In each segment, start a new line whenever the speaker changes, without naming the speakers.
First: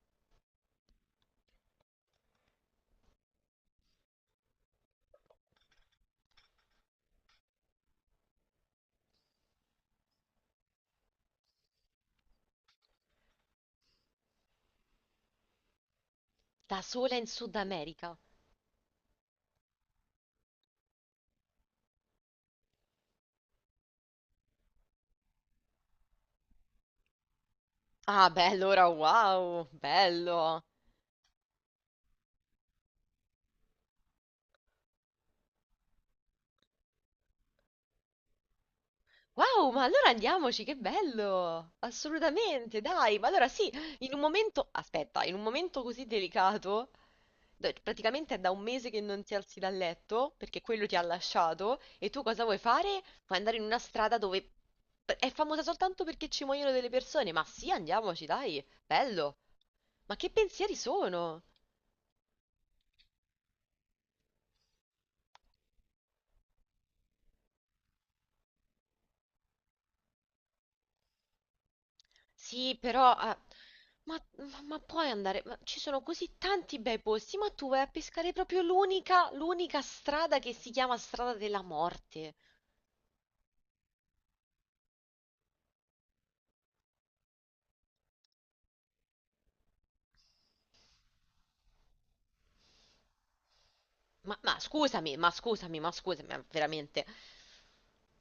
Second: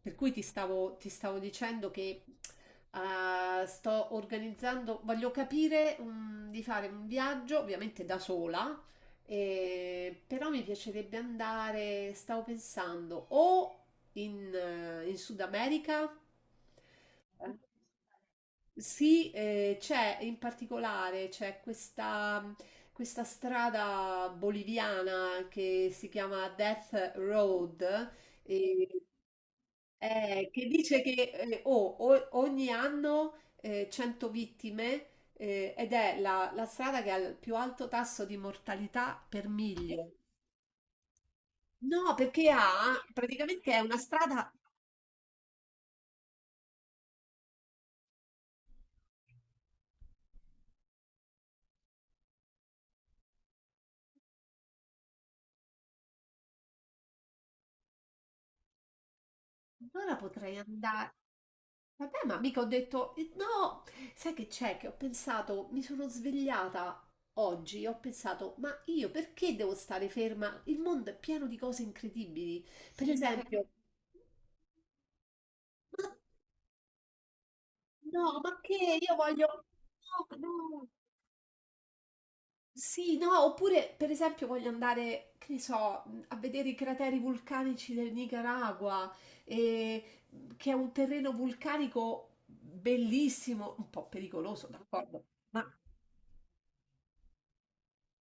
Per cui ti stavo dicendo che sto organizzando, voglio capire di fare un viaggio, ovviamente da sola, però mi piacerebbe andare, stavo pensando, o in Sud America.
Da sola in Sud America.
Sì, c'è in particolare c'è questa strada boliviana che si chiama Death Road.
Ah, beh,
E
allora wow, bello.
che dice che ogni anno 100 vittime ed è la strada che ha il più alto tasso di mortalità per
Wow, ma allora
miglio.
andiamoci, che bello!
No, perché
Assolutamente,
ha
dai, ma allora sì,
praticamente è una
in un
strada.
momento, aspetta, in un momento così delicato, praticamente è da un mese che non ti alzi dal letto, perché quello ti ha lasciato, e tu cosa vuoi fare? Vuoi andare in una strada dove è famosa soltanto perché ci muoiono delle persone, ma sì, andiamoci, dai, bello. Ma
Allora
che
potrei
pensieri
andare.
sono?
Vabbè, ma mica ho detto no. Sai che c'è? Che ho pensato, mi sono svegliata. Oggi ho pensato, ma io perché devo stare ferma? Il mondo è pieno di cose incredibili.
Sì,
Per
però.
esempio,
Ma puoi andare, ma ci sono così tanti bei posti, ma tu vai a pescare
no, ma
proprio
che io
l'unica,
voglio,
l'unica
no,
strada che si
no,
chiama strada della morte.
sì, no, oppure per esempio voglio andare, che ne so, a vedere i crateri vulcanici del Nicaragua, e- che è un terreno vulcanico bellissimo, un po'
Ma
pericoloso,
scusami,
d'accordo,
ma
ma
scusami, ma scusami, ma veramente.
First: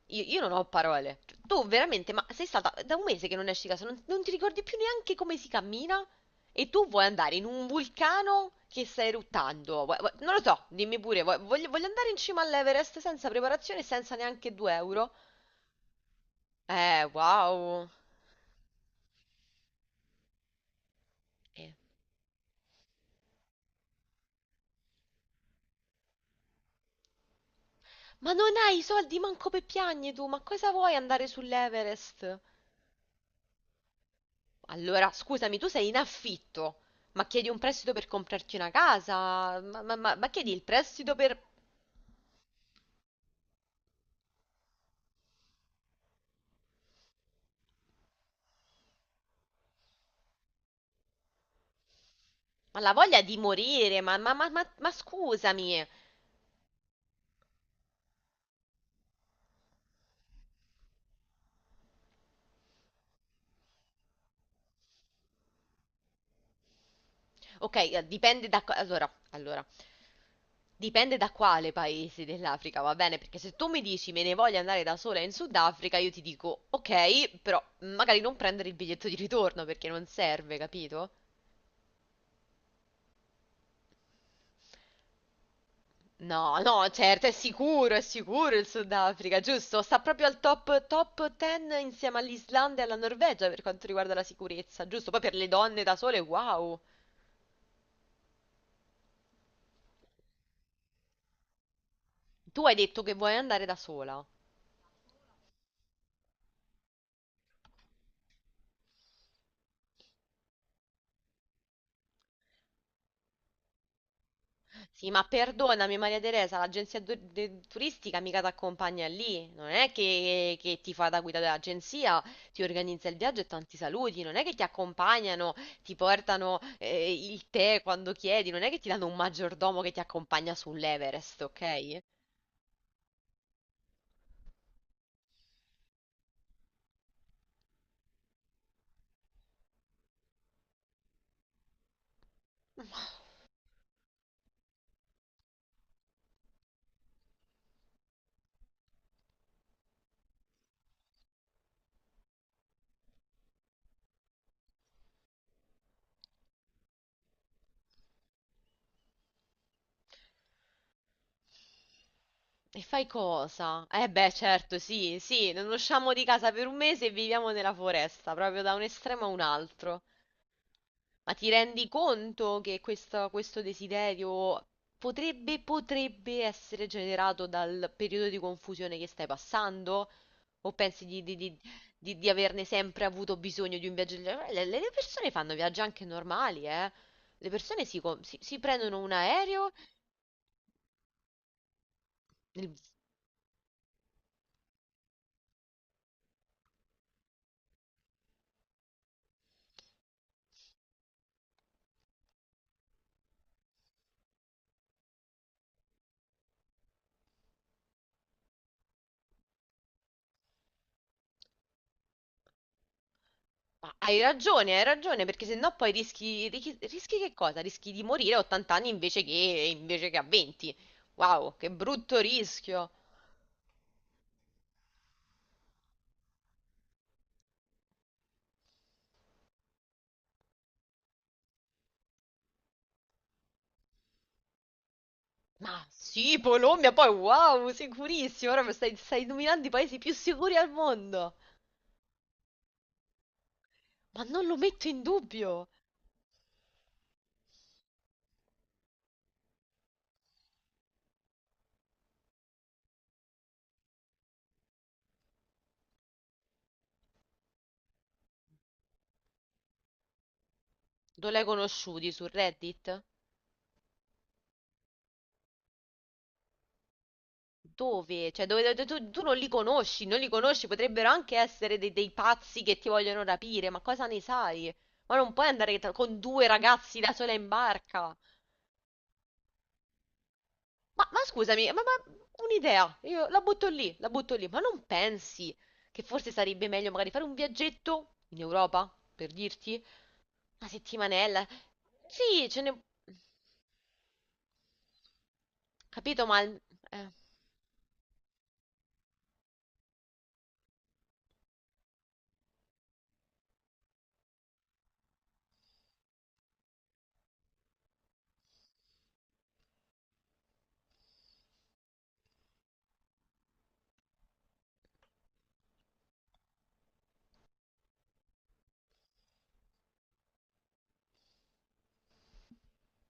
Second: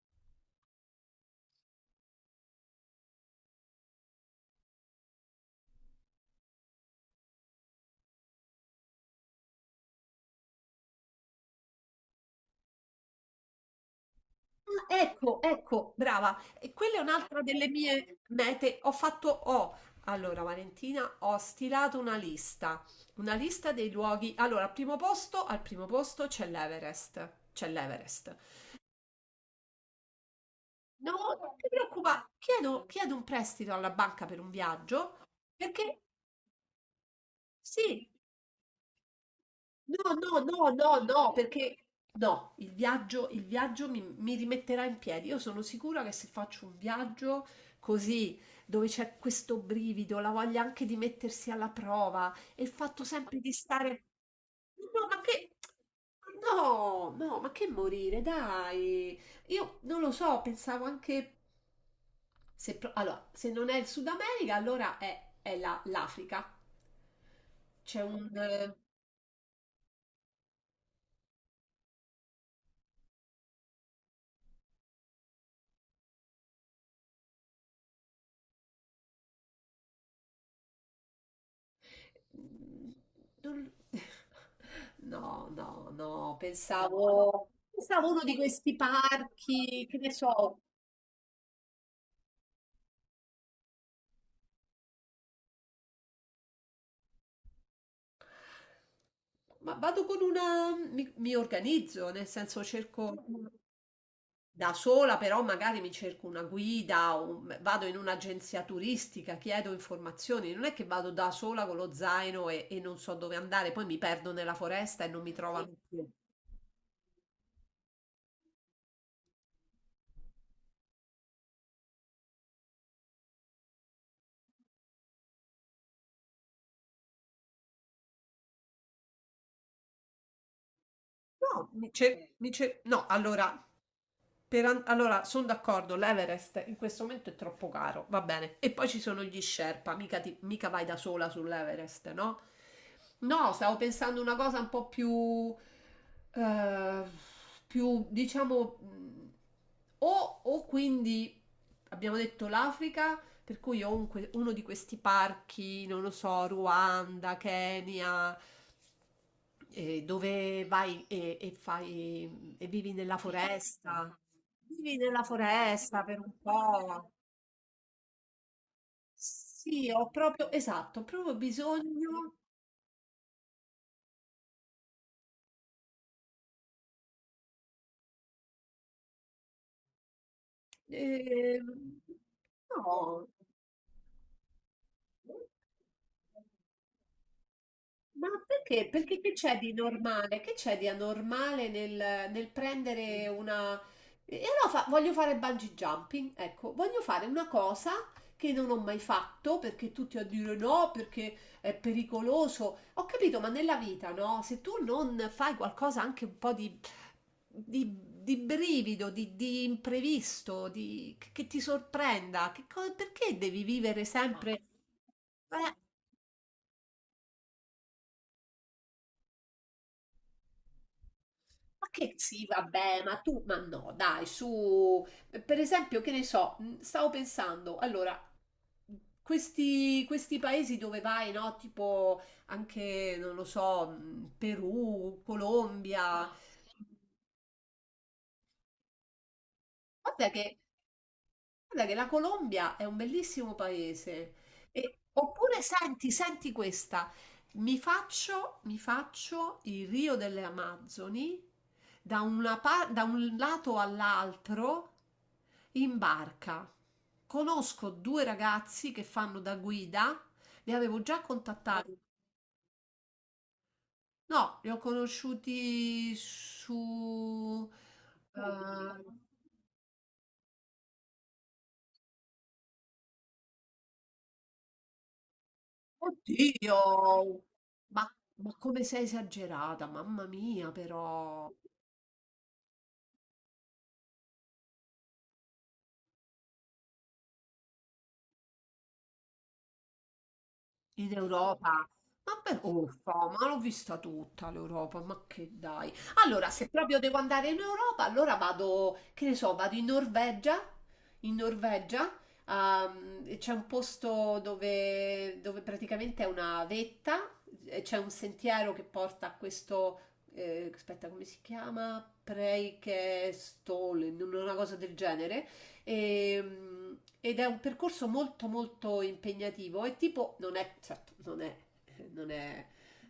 Io non ho parole. Cioè, tu veramente, ma sei stata da un mese che non esci di casa, non ti ricordi più neanche come si cammina? E tu vuoi andare in un vulcano che sta eruttando? Non lo so, dimmi pure, voglio andare in cima all'Everest senza preparazione e senza neanche 2 euro?
ecco, ecco, brava, e quella è un'altra delle
Wow!
mie mete. Allora Valentina, ho
Eh,
stilato una lista, dei luoghi. Allora, al primo posto c'è l'Everest, c'è
Ma
l'Everest.
non hai i soldi manco per piagne tu, ma cosa vuoi
No,
andare
non ti preoccupare,
sull'Everest?
chiedo un prestito alla banca per un
Allora,
viaggio,
scusami, tu sei in
perché
affitto, ma chiedi un prestito per
sì.
comprarti una casa? Ma, ma-
No,
ma- ma
no,
chiedi il
no, no,
prestito
no,
per...
perché no, il viaggio mi rimetterà in piedi. Io sono sicura che se faccio un viaggio così, dove c'è questo brivido, la voglia anche di mettersi alla prova e il
Ma la
fatto
voglia di
sempre di
morire,
stare...
ma
No, ma che...
scusami!
No, no, ma che morire, dai. Io non lo so, pensavo anche... Se, allora, se non è il Sud America, allora è l'Africa.
Ok,
C'è un...
dipende da. Allora, allora, dipende da quale paese dell'Africa, va bene? Perché se tu mi dici me ne voglio andare da sola in Sudafrica, io ti dico ok, però magari non prendere il biglietto di ritorno perché non serve, capito?
Non- No, no, no,
No, no, certo,
pensavo,
è
pensavo uno di
sicuro il
questi
Sudafrica, giusto?
parchi,
Sta
che ne
proprio al
so.
top, top 10 insieme all'Islanda e alla Norvegia per quanto riguarda la sicurezza, giusto? Poi per le donne da sole, wow!
Ma vado con una, mi organizzo, nel
Tu
senso
hai detto che
cerco
vuoi andare da sola.
da sola, però magari mi cerco una guida, o vado in un'agenzia turistica, chiedo informazioni, non è che vado da sola con lo zaino e non so dove andare, poi mi perdo nella foresta e
Sì,
non
ma
mi trovano
perdonami
più.
Maria Teresa, l'agenzia turistica mica ti accompagna lì, non è che ti fa da guida dell'agenzia, ti organizza il viaggio e tanti saluti, non è che ti accompagnano, ti portano il tè quando chiedi, non è che ti danno un maggiordomo che ti accompagna sull'Everest,
No,
ok?
no, allora, sono d'accordo, l'Everest in questo momento è troppo caro, va bene. E poi ci sono gli Sherpa, mica vai da sola sull'Everest, no? No, stavo pensando una cosa un po' più, eh, più diciamo, o quindi abbiamo detto l'Africa, per cui o uno di questi parchi, non lo so, Ruanda, Kenya, dove vai e fai e
E
vivi
fai
nella
cosa? Eh
foresta.
beh, certo,
Vivi
sì,
nella
sì, non
foresta
usciamo
per
di
un
casa per un mese e
po'.
viviamo nella foresta, proprio da un estremo a un
Sì,
altro.
ho proprio, esatto, ho
Ma
proprio
ti rendi
bisogno.
conto che questo desiderio potrebbe, potrebbe essere generato dal periodo di confusione che stai passando? O pensi di, di- di-
Eh,
di- di averne sempre
no.
avuto bisogno di un viaggio? Del genere? Le persone fanno viaggi anche normali, eh? Le persone
Ma
si
perché?
prendono un
Perché che c'è
aereo.
di normale? Che c'è di anormale nel,
il-
prendere una... E allora voglio fare bungee jumping, ecco, voglio fare una cosa che non ho mai fatto perché tutti a dire no, perché è pericoloso. Ho capito, ma nella vita, no? Se tu non fai qualcosa anche un po' di, di brivido, di imprevisto, di, che ti sorprenda, perché devi
ma
vivere sempre...
hai ragione, perché sennò poi rischi, rischi, rischi che cosa? Rischi di morire a 80 anni invece che a 20. Wow, che
Ma che
brutto
sì,
rischio!
vabbè, ma tu, ma no, dai, su, per esempio, che ne so, stavo pensando, allora, questi paesi dove vai, no? Tipo anche, non lo so, Perù,
Ma
Colombia.
sì, Polombia, poi wow, sicurissimo. Ora stai, stai nominando i paesi più
guarda
sicuri
che
al mondo.
Guarda che la Colombia è un bellissimo
Ma
paese.
non lo metto in
Oppure
dubbio.
senti, senti questa, mi faccio il Rio delle Amazzoni da, da un lato all'altro in barca. Conosco due ragazzi che fanno da guida, li avevo già
Non l'hai
contattati.
conosciuti su Reddit?
No, li ho conosciuti su...
Dove? Cioè,
eh,
tu, tu non li conosci, non li conosci, potrebbero anche essere dei pazzi che ti vogliono rapire, ma cosa ne sai? Ma non puoi andare con due ragazzi da sola
Oddio,
in
ma,
barca.
ma come sei esagerata, mamma mia,
Ma
però.
scusami, ma un'idea, io la butto lì, ma non pensi che forse sarebbe meglio magari fare un viaggetto in Europa, per dirti? Una
In
settimanella?
Europa?
Sì,
Vabbè,
ce n'è.
uffa, ma l'ho vista tutta l'Europa, ma che dai.
Capito,
Allora, se proprio
eh,
devo andare in Europa, allora vado, che ne so, vado in Norvegia. In Norvegia, c'è un posto dove praticamente è una vetta, e c'è un sentiero che porta a questo, aspetta, come si chiama? Preikestolen, una cosa del genere ed è un percorso molto molto impegnativo e tipo non è, certo, non è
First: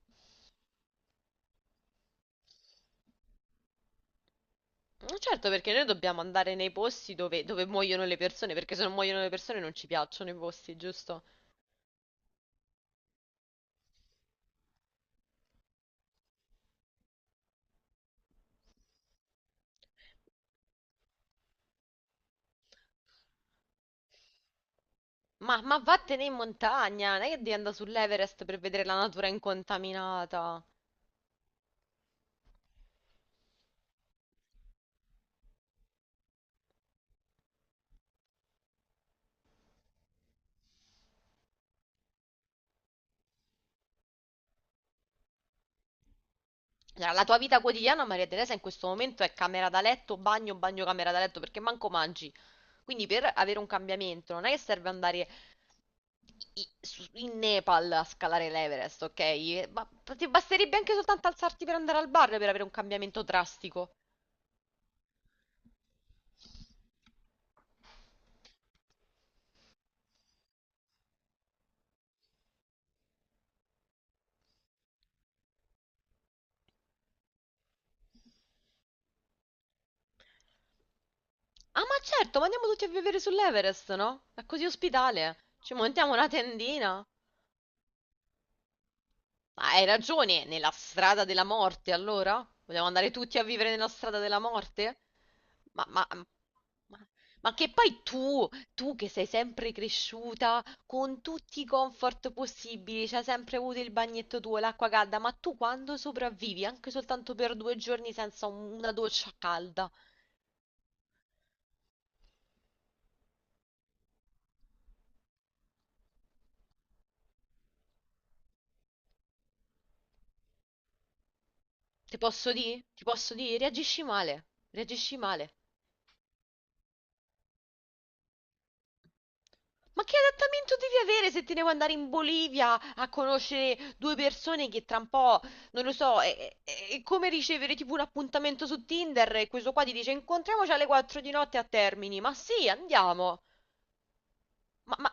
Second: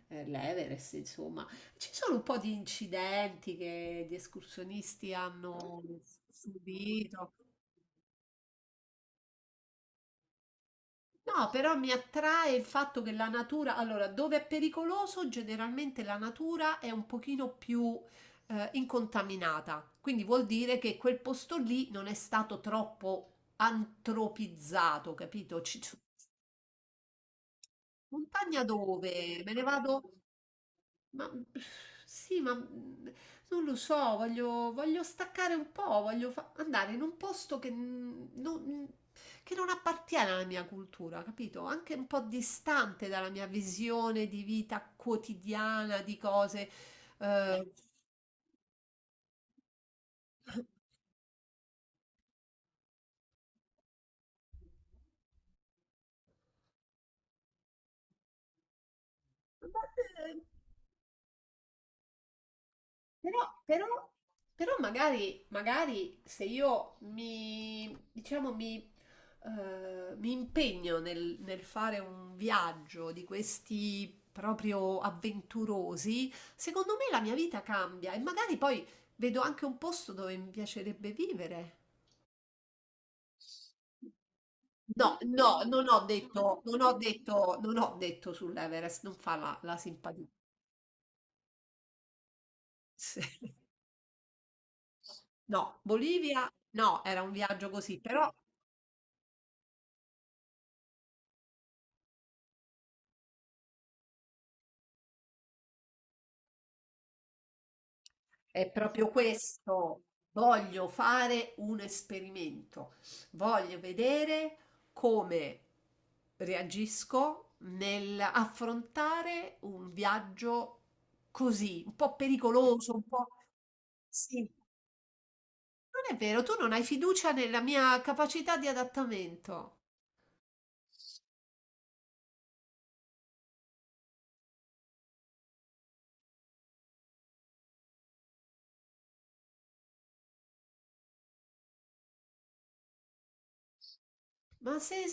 l'Everest, insomma, ci sono un po' di incidenti che gli escursionisti
certo, perché
hanno
noi dobbiamo andare nei posti
subito.
dove, dove muoiono le persone, perché se non muoiono le persone non ci piacciono i posti, giusto?
No, però mi attrae il fatto che la natura, allora, dove è pericoloso, generalmente la natura è un pochino più incontaminata, quindi vuol dire che quel posto lì non è stato troppo antropizzato,
Ma,
capito?
ma vattene in montagna, non è che devi andare sull'Everest per
Montagna
vedere la natura
dove? Me ne vado?
incontaminata.
Ma sì, ma non lo so, voglio, staccare un po', voglio andare in un posto che non appartiene alla mia cultura, capito? Anche un po' distante dalla mia visione di vita quotidiana, di cose.
Cioè, la tua vita
eh,
quotidiana, Maria Teresa, in questo momento è camera da letto, bagno, bagno, camera da letto, perché manco mangi. Quindi per avere un cambiamento non è che serve andare in Nepal a scalare l'Everest, ok? Ma ti basterebbe anche soltanto alzarti per andare al bar per avere un cambiamento
Però,
drastico.
però- però magari se io mi, diciamo, mi impegno nel fare un viaggio di questi proprio avventurosi, secondo me la mia vita cambia e magari poi vedo anche un posto dove mi piacerebbe vivere.
Ah, ma certo, ma andiamo tutti a vivere sull'Everest, no? È così
No,
ospitale.
no,
Ci
non ho
montiamo una
detto, non ho
tendina.
detto, non ho detto sull'Everest, non fa la,
Ma
la
hai
simpatia.
ragione, nella strada della morte allora? Vogliamo andare tutti a vivere nella strada della morte?
No,
Ma, ma,
Bolivia, no,
ma-
era un
ma che
viaggio
poi
così, però...
tu che sei sempre cresciuta con tutti i comfort possibili, c'hai sempre avuto il bagnetto tuo, l'acqua calda, ma tu quando sopravvivi anche soltanto per due giorni senza
È
una
proprio
doccia calda,
questo. Voglio fare un esperimento. Voglio vedere come reagisco nell'affrontare un viaggio così, un po'
ti posso dire?
pericoloso, un
Ti
po'...
posso dire? Reagisci male,
Sì,
reagisci male.
non è vero, tu non hai fiducia nella mia capacità di adattamento.
Ma che adattamento devi avere se ti devo andare in Bolivia a conoscere due persone che tra un po', non lo so, è come ricevere tipo un appuntamento su Tinder e questo qua ti dice incontriamoci alle 4 di notte a Termini. Ma sì, andiamo.
Ma
Ma,
sei
ma-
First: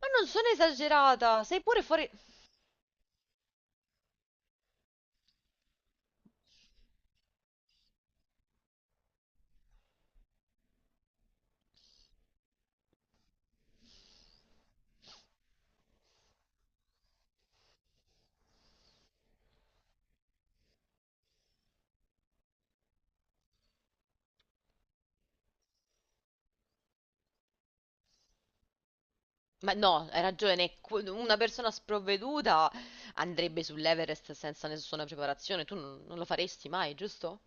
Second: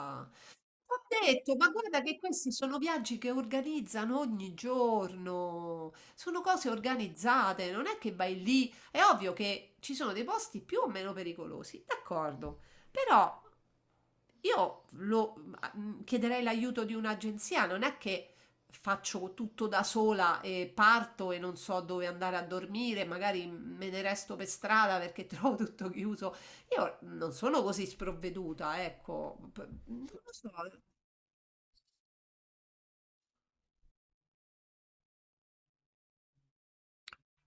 ma non sono
Ho
esagerata,
detto,
sei
ma
pure
guarda
fuori...
che questi sono viaggi che organizzano ogni giorno, sono cose organizzate, non è che vai lì, è ovvio che ci sono dei posti più o meno pericolosi, d'accordo, però io lo, chiederei l'aiuto di un'agenzia, non è che faccio tutto da sola e parto e non so dove andare a dormire, magari me ne resto per strada perché trovo tutto chiuso. Io non sono così sprovveduta, ecco,
Ma
non
no, hai
lo so,
ragione, una persona sprovveduta andrebbe sull'Everest senza nessuna preparazione, tu non lo faresti mai, giusto?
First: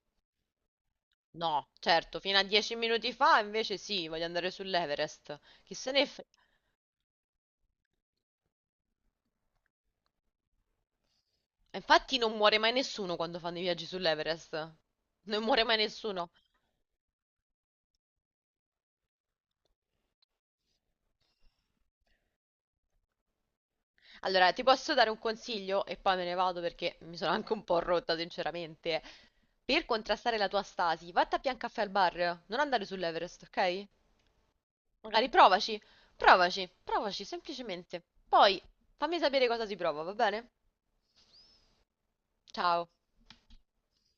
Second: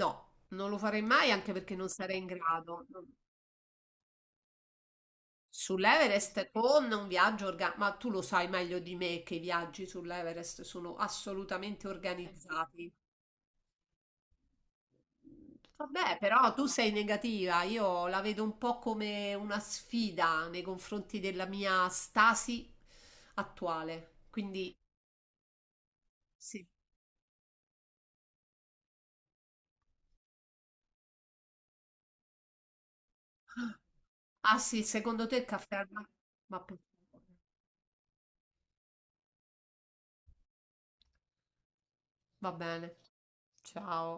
no, non lo farei mai anche
No,
perché non
certo,
sarei in
fino a dieci
grado.
minuti fa invece sì, voglio andare sull'Everest. Chi se ne frega.
Sull'Everest con un viaggio organizzato, ma tu lo sai meglio di me che i viaggi sull'Everest sono assolutamente
Infatti non muore mai
organizzati.
nessuno quando fanno i viaggi sull'Everest. Non muore mai
Vabbè,
nessuno.
però tu sei negativa, io la vedo un po' come una sfida nei confronti della mia stasi attuale.
Allora, ti
Quindi
posso dare un consiglio e poi me ne vado
sì.
perché mi sono anche un po' rotta, sinceramente. Per contrastare la tua stasi, vatti a Biancaffè al bar, non andare sull'Everest, ok?
Ah sì, secondo
Magari
te il caffè
provaci,
al ma
provaci,
per
provaci
favore.
semplicemente. Poi fammi sapere cosa si prova, va bene?
Va
Ciao.
bene. Ciao.